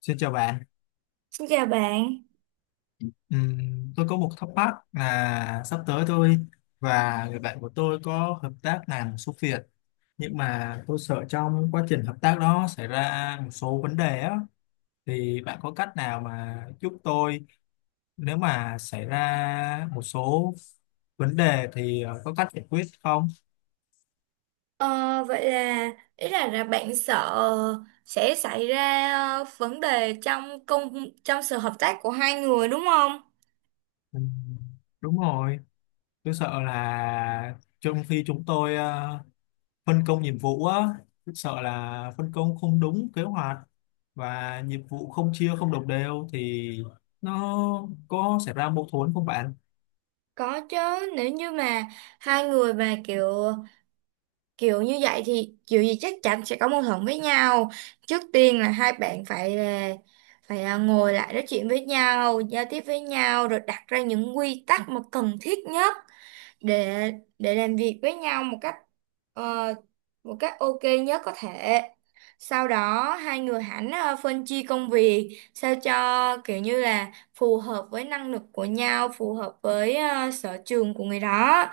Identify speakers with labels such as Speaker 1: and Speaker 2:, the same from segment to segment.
Speaker 1: Xin chào bạn.
Speaker 2: Xin chào bạn.
Speaker 1: Tôi có một thắc mắc là sắp tới tôi và người bạn của tôi có hợp tác làm một số việc, nhưng mà tôi sợ trong quá trình hợp tác đó xảy ra một số vấn đề á, thì bạn có cách nào mà giúp tôi nếu mà xảy ra một số vấn đề thì có cách giải quyết không?
Speaker 2: Ờ, Vậy là ý là bạn sợ sẽ xảy ra vấn đề trong sự hợp tác của hai người đúng không?
Speaker 1: Ừm, đúng rồi, tôi sợ là trong khi chúng tôi phân công nhiệm vụ á, rất sợ là phân công không đúng kế hoạch và nhiệm vụ không chia không đồng đều thì nó có xảy ra mâu thuẫn không bạn?
Speaker 2: Có chứ, nếu như mà hai người mà kiểu kiểu như vậy thì kiểu gì chắc chắn sẽ có mâu thuẫn với nhau. Trước tiên là hai bạn phải là ngồi lại nói chuyện với nhau, giao tiếp với nhau rồi đặt ra những quy tắc mà cần thiết nhất để để làm việc với nhau ờ, một cách ok nhất có thể. Sau đó hai người hẳn phân chia công việc sao cho kiểu như là phù hợp với năng lực của nhau, phù hợp với sở trường của người đó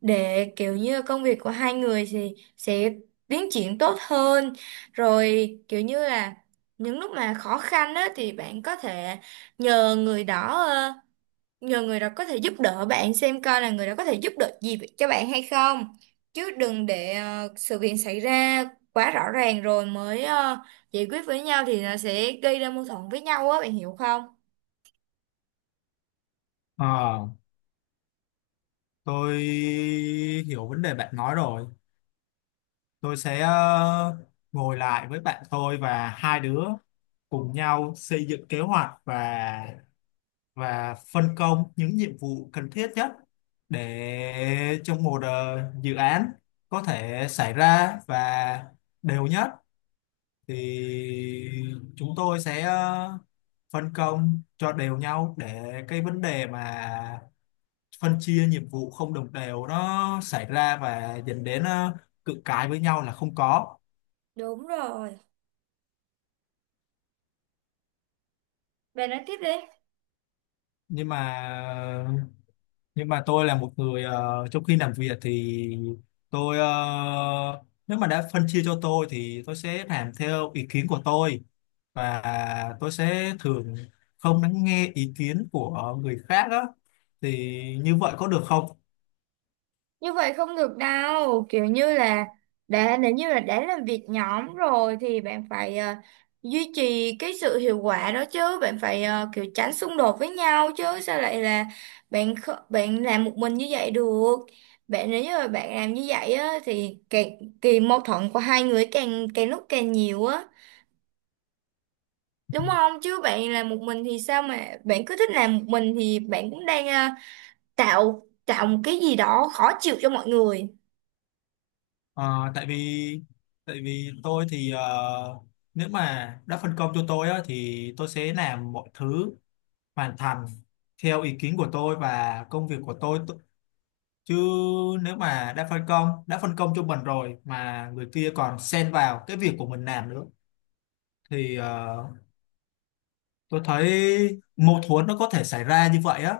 Speaker 2: để kiểu như công việc của hai người thì sẽ tiến triển tốt hơn. Rồi kiểu như là những lúc mà khó khăn á thì bạn có thể nhờ người đó ờ, nhờ người đó có thể giúp đỡ bạn xem coi là người đó có thể giúp được gì cho bạn hay không, chứ đừng để sự việc xảy ra quá rõ ràng rồi mới giải quyết với nhau thì nó sẽ gây ra mâu thuẫn với nhau á, bạn hiểu không?
Speaker 1: Ờ, tôi hiểu vấn đề bạn nói rồi. Tôi sẽ ngồi lại với bạn tôi và hai đứa cùng nhau xây dựng kế hoạch và phân công những nhiệm vụ cần thiết nhất để trong một dự án có thể xảy ra và đều nhất thì chúng tôi sẽ phân công cho đều nhau để cái vấn đề mà phân chia nhiệm vụ không đồng đều nó xảy ra và dẫn đến cự cãi với nhau là không có.
Speaker 2: Đúng rồi, bạn nói tiếp đi.
Speaker 1: Nhưng mà nhưng mà tôi là một người trong khi làm việc thì tôi nếu mà đã phân chia cho tôi thì tôi sẽ làm theo ý kiến của tôi, và tôi sẽ thường không lắng nghe ý kiến của người khác á, thì như vậy có được không?
Speaker 2: Như vậy không được đâu, kiểu như là nếu như là đã làm việc nhóm rồi thì bạn phải duy trì cái sự hiệu quả đó chứ, bạn phải kiểu tránh xung đột với nhau chứ sao lại là bạn làm một mình như vậy được. Bạn nếu như là bạn làm như vậy á thì càng kỳ, mâu thuẫn của hai người càng càng lúc càng nhiều á, đúng không? Chứ bạn làm một mình thì sao mà bạn cứ thích làm một mình thì bạn cũng đang tạo tạo một cái gì đó khó chịu cho mọi người.
Speaker 1: Ờ, tại vì tôi thì nếu mà đã phân công cho tôi á, thì tôi sẽ làm mọi thứ hoàn thành theo ý kiến của tôi và công việc của tôi, chứ nếu mà đã phân công cho mình rồi mà người kia còn xen vào cái việc của mình làm nữa thì tôi thấy mâu thuẫn nó có thể xảy ra như vậy á.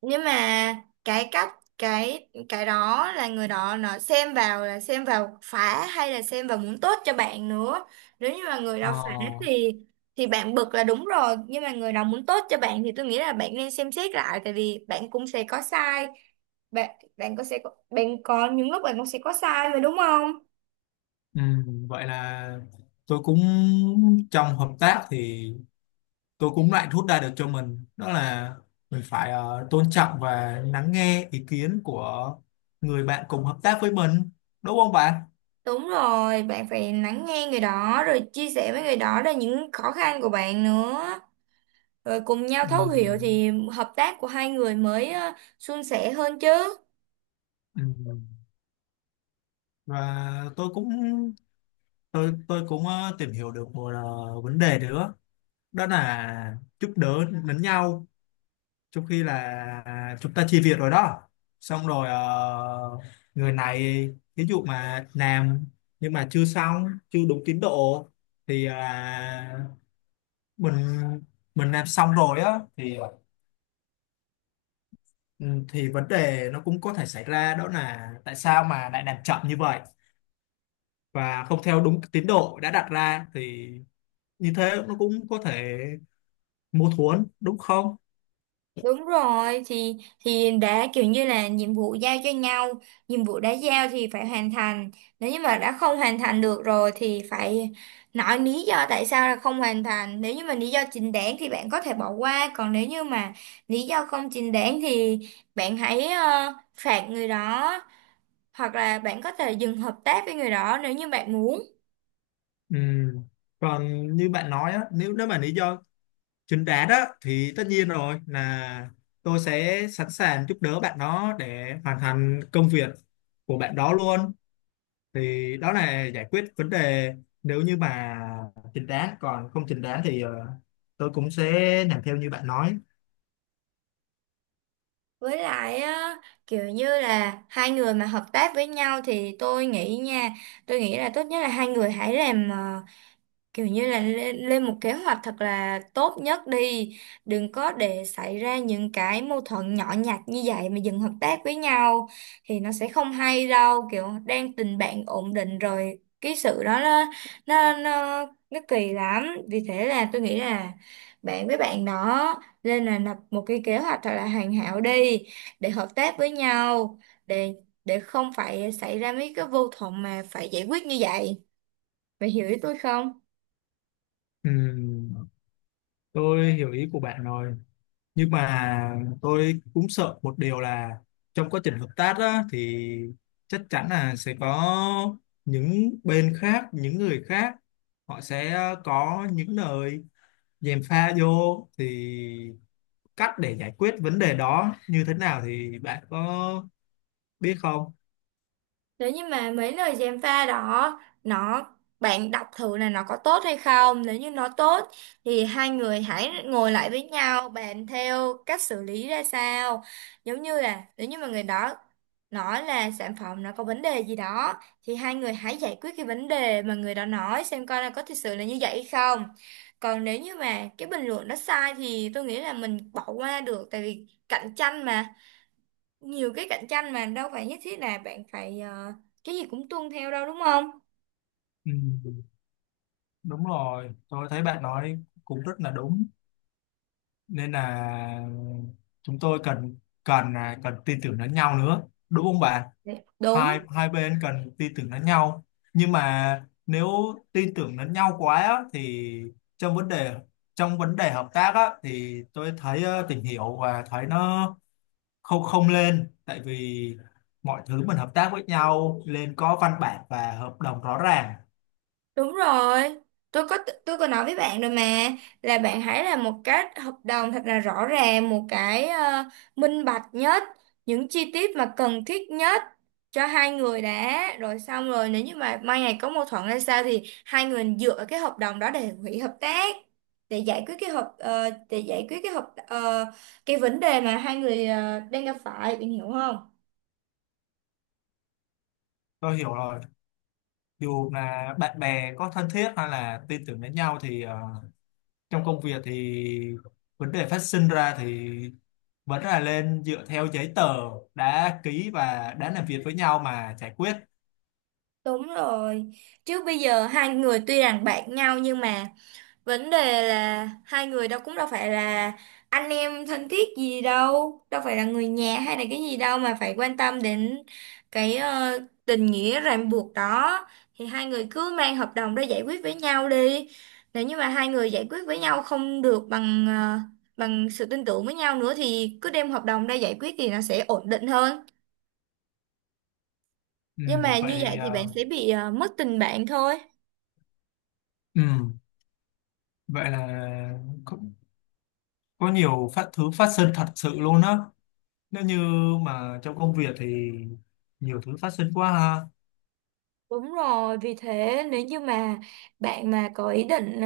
Speaker 2: Nhưng mà cái cách cái đó là người đó nó xem vào, là xem vào phá hay là xem vào muốn tốt cho bạn nữa. Nếu như mà người
Speaker 1: Ờ,
Speaker 2: đó phá thì bạn bực là đúng rồi, nhưng mà người đó muốn tốt cho bạn thì tôi nghĩ là bạn nên xem xét lại, tại vì bạn cũng sẽ có sai. Bạn bạn bạn có những lúc bạn cũng sẽ có sai mà, đúng không?
Speaker 1: vậy là tôi cũng trong hợp tác thì tôi cũng lại rút ra được cho mình đó là mình phải tôn trọng và lắng nghe ý kiến của người bạn cùng hợp tác với mình, đúng không bạn?
Speaker 2: Đúng rồi, bạn phải lắng nghe người đó rồi chia sẻ với người đó là những khó khăn của bạn nữa. Rồi cùng nhau thấu hiểu
Speaker 1: Ừm,
Speaker 2: thì hợp tác của hai người mới suôn sẻ hơn chứ.
Speaker 1: ừm. Và tôi cũng tôi cũng tìm hiểu được một vấn đề nữa, đó là giúp đỡ lẫn nhau. Trong khi là chúng ta chia việc rồi đó, xong rồi người này ví dụ mà làm nhưng mà chưa xong chưa đúng tiến độ thì là mình mình làm xong rồi á, thì ừ, thì vấn đề nó cũng có thể xảy ra, đó là tại sao mà lại làm chậm như vậy và không theo đúng tiến độ đã đặt ra, thì như thế nó cũng có thể mâu thuẫn đúng không?
Speaker 2: Đúng rồi, thì đã kiểu như là nhiệm vụ giao cho nhau, nhiệm vụ đã giao thì phải hoàn thành. Nếu như mà đã không hoàn thành được rồi thì phải nói lý do tại sao là không hoàn thành. Nếu như mà lý do chính đáng thì bạn có thể bỏ qua, còn nếu như mà lý do không chính đáng thì bạn hãy phạt người đó, hoặc là bạn có thể dừng hợp tác với người đó nếu như bạn muốn.
Speaker 1: Ừ. Còn như bạn nói á, nếu nếu mà lý do chính đáng á thì tất nhiên rồi, là tôi sẽ sẵn sàng giúp đỡ bạn đó để hoàn thành công việc của bạn đó luôn, thì đó là giải quyết vấn đề nếu như mà chính đáng. Còn không chính đáng thì tôi cũng sẽ làm theo như bạn nói.
Speaker 2: Với lại á, kiểu như là hai người mà hợp tác với nhau thì tôi nghĩ là tốt nhất là hai người hãy làm kiểu như là lên một kế hoạch thật là tốt nhất đi, đừng có để xảy ra những cái mâu thuẫn nhỏ nhặt như vậy mà dừng hợp tác với nhau thì nó sẽ không hay đâu, kiểu đang tình bạn ổn định rồi cái sự đó nó kỳ lắm, vì thế là tôi nghĩ là bạn với bạn đó nên là lập một cái kế hoạch thật là hoàn hảo đi để hợp tác với nhau, để để không phải xảy ra mấy cái mâu thuẫn mà phải giải quyết như vậy, bạn hiểu ý tôi không?
Speaker 1: Ừ. Tôi hiểu ý của bạn rồi, nhưng mà tôi cũng sợ một điều là trong quá trình hợp tác á, thì chắc chắn là sẽ có những bên khác, những người khác, họ sẽ có những lời gièm pha vô, thì cách để giải quyết vấn đề đó như thế nào thì bạn có biết không?
Speaker 2: Nếu như mà mấy lời gièm pha đó nó, bạn đọc thử là nó có tốt hay không. Nếu như nó tốt thì hai người hãy ngồi lại với nhau bàn theo cách xử lý ra sao, giống như là nếu như mà người đó nói là sản phẩm nó có vấn đề gì đó thì hai người hãy giải quyết cái vấn đề mà người đó nói, xem coi là có thực sự là như vậy hay không. Còn nếu như mà cái bình luận đó sai thì tôi nghĩ là mình bỏ qua được, tại vì cạnh tranh mà, nhiều cái cạnh tranh mà đâu phải nhất thiết là bạn phải cái gì cũng tuân theo đâu, đúng không?
Speaker 1: Ừ, đúng rồi, tôi thấy bạn nói cũng rất là đúng, nên là chúng tôi cần cần cần tin tưởng lẫn nhau nữa, đúng không bạn?
Speaker 2: Dạ. Đúng.
Speaker 1: Hai hai bên cần tin tưởng lẫn nhau, nhưng mà nếu tin tưởng lẫn nhau quá á, thì trong vấn đề trong vấn đề hợp tác á, thì tôi thấy tìm hiểu và thấy nó không không lên, tại vì mọi thứ mình hợp tác với nhau nên có văn bản và hợp đồng rõ ràng.
Speaker 2: Đúng rồi, tôi có tôi có nói với bạn rồi mà, là bạn hãy làm một cái hợp đồng thật là rõ ràng, một cái minh bạch nhất, những chi tiết mà cần thiết nhất cho hai người đã, rồi xong rồi nếu như mà mai ngày có mâu thuẫn hay sao thì hai người dựa vào cái hợp đồng đó để hủy hợp tác, để giải quyết cái hợp ờ, cái vấn đề mà hai người đang gặp phải, bạn hiểu không?
Speaker 1: Tôi hiểu rồi, dù là bạn bè có thân thiết hay là tin tưởng lẫn nhau thì trong công việc thì vấn đề phát sinh ra thì vẫn là lên dựa theo giấy tờ đã ký và đã làm việc với nhau mà giải quyết.
Speaker 2: Đúng rồi. Chứ bây giờ hai người tuy rằng bạn nhau nhưng mà vấn đề là hai người đâu, cũng đâu phải là anh em thân thiết gì đâu, đâu phải là người nhà hay là cái gì đâu mà phải quan tâm đến cái tình nghĩa ràng buộc đó, thì hai người cứ mang hợp đồng ra giải quyết với nhau đi. Nếu như mà hai người giải quyết với nhau không được bằng bằng sự tin tưởng với nhau nữa thì cứ đem hợp đồng ra giải quyết thì nó sẽ ổn định hơn.
Speaker 1: Ừ,
Speaker 2: Nhưng mà
Speaker 1: vậy
Speaker 2: như
Speaker 1: thì
Speaker 2: vậy thì bạn sẽ bị mất tình bạn thôi.
Speaker 1: ừ, vậy là có, có nhiều phát thứ phát sinh thật sự luôn đó, nếu như mà trong công việc thì nhiều thứ phát sinh quá ha.
Speaker 2: Đúng rồi, vì thế nếu như mà bạn mà có ý định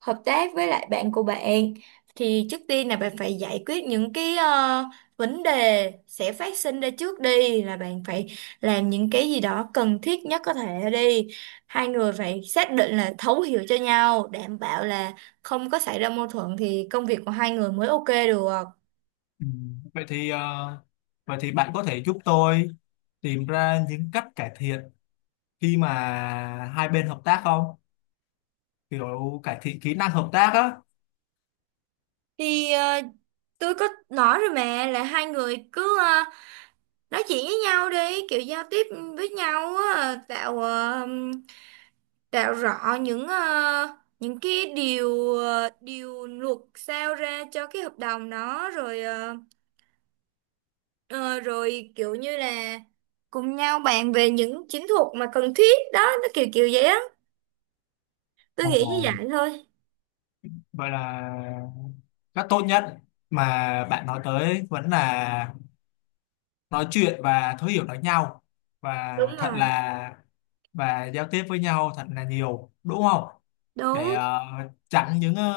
Speaker 2: hợp tác với lại bạn của bạn thì trước tiên là bạn phải giải quyết những cái vấn đề sẽ phát sinh ra trước đi, là bạn phải làm những cái gì đó cần thiết nhất có thể đi. Hai người phải xác định là thấu hiểu cho nhau, đảm bảo là không có xảy ra mâu thuẫn thì công việc của hai người mới ok được.
Speaker 1: Ừ, vậy thì vậy thì bạn có thể giúp tôi tìm ra những cách cải thiện khi mà hai bên hợp tác không, kiểu cải thiện kỹ năng hợp tác á?
Speaker 2: Thì tôi có nói rồi mà, là hai người cứ nói chuyện với nhau đi, kiểu giao tiếp với nhau á, Đạo rõ những cái điều điều luật sao ra cho cái hợp đồng đó, rồi kiểu như là cùng nhau bàn về những chiến thuật mà cần thiết đó, nó kiểu kiểu vậy á, tôi nghĩ như
Speaker 1: Ồ,
Speaker 2: vậy thôi.
Speaker 1: vậy là cách tốt nhất mà bạn nói tới vẫn là nói chuyện và thấu hiểu lẫn nhau và
Speaker 2: Đúng
Speaker 1: thật
Speaker 2: rồi.
Speaker 1: là và giao tiếp với nhau thật là nhiều đúng không, để
Speaker 2: Đúng.
Speaker 1: chặn những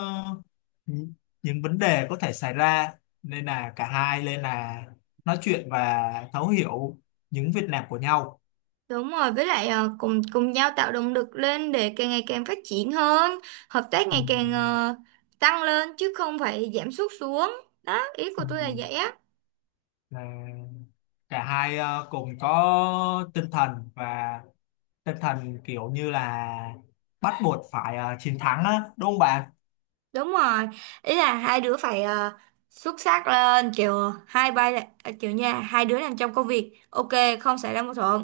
Speaker 1: những những vấn đề có thể xảy ra, nên là cả hai nên là nói chuyện và thấu hiểu những việc làm của nhau.
Speaker 2: Đúng rồi, với lại cùng cùng nhau tạo động lực lên để càng ngày càng phát triển hơn, hợp tác
Speaker 1: Ừ.
Speaker 2: ngày càng tăng lên chứ không phải giảm sút xuống. Đó ý của tôi
Speaker 1: Ừ.
Speaker 2: là vậy á.
Speaker 1: Là cả hai cùng có tinh thần và tinh thần kiểu như là bắt buộc phải chiến thắng á, đúng không bạn?
Speaker 2: Đúng rồi, ý là hai đứa phải xuất sắc lên, kiểu hai bay là à, kiểu nha hai đứa làm trong công việc ok, không xảy ra mâu thuẫn,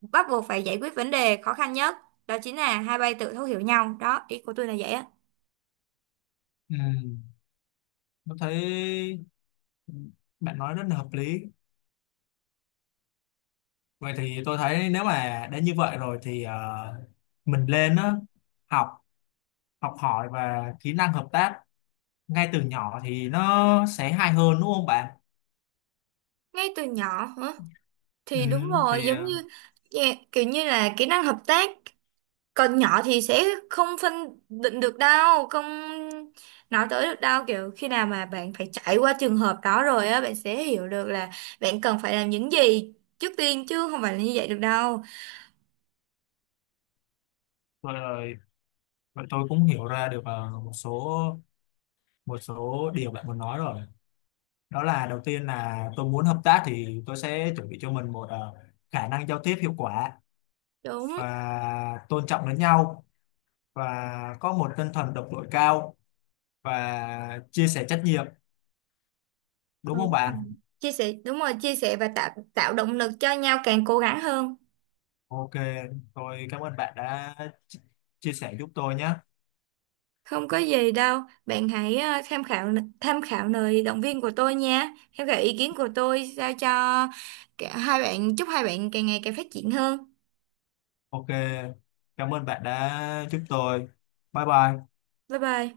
Speaker 2: bắt buộc phải giải quyết vấn đề khó khăn nhất, đó chính là hai bay tự thấu hiểu nhau. Đó ý của tôi là vậy á.
Speaker 1: Ừ. Tôi thấy bạn nói rất là hợp lý, vậy thì tôi thấy nếu mà đã như vậy rồi thì mình lên á học học hỏi và kỹ năng hợp tác ngay từ nhỏ thì nó sẽ hay hơn, đúng không bạn?
Speaker 2: Ngay từ nhỏ hả?
Speaker 1: Ừ.
Speaker 2: Thì đúng rồi,
Speaker 1: Thì
Speaker 2: giống như. Dạ, kiểu như là kỹ năng hợp tác còn nhỏ thì sẽ không phân định được đâu, không nói tới được đâu, kiểu khi nào mà bạn phải trải qua trường hợp đó rồi á bạn sẽ hiểu được là bạn cần phải làm những gì trước tiên, chứ không phải là như vậy được đâu.
Speaker 1: rồi, rồi vậy tôi cũng hiểu ra được một số điều bạn muốn nói rồi, đó là đầu tiên là tôi muốn hợp tác thì tôi sẽ chuẩn bị cho mình một khả năng giao tiếp hiệu quả
Speaker 2: Đúng.
Speaker 1: và tôn trọng lẫn nhau, và có một tinh thần đồng đội cao và chia sẻ trách nhiệm, đúng không
Speaker 2: Đúng rồi.
Speaker 1: bạn?
Speaker 2: Chia sẻ, đúng rồi, chia sẻ và tạo tạo động lực cho nhau càng cố gắng hơn.
Speaker 1: Ok, tôi cảm ơn bạn đã chi- chia sẻ giúp tôi nhé.
Speaker 2: Không có gì đâu, bạn hãy tham khảo lời động viên của tôi nha, tham khảo ý kiến của tôi sao cho cả hai bạn. Chúc hai bạn càng ngày càng phát triển hơn.
Speaker 1: Ok, cảm ơn bạn đã giúp tôi. Bye bye.
Speaker 2: Bye bye.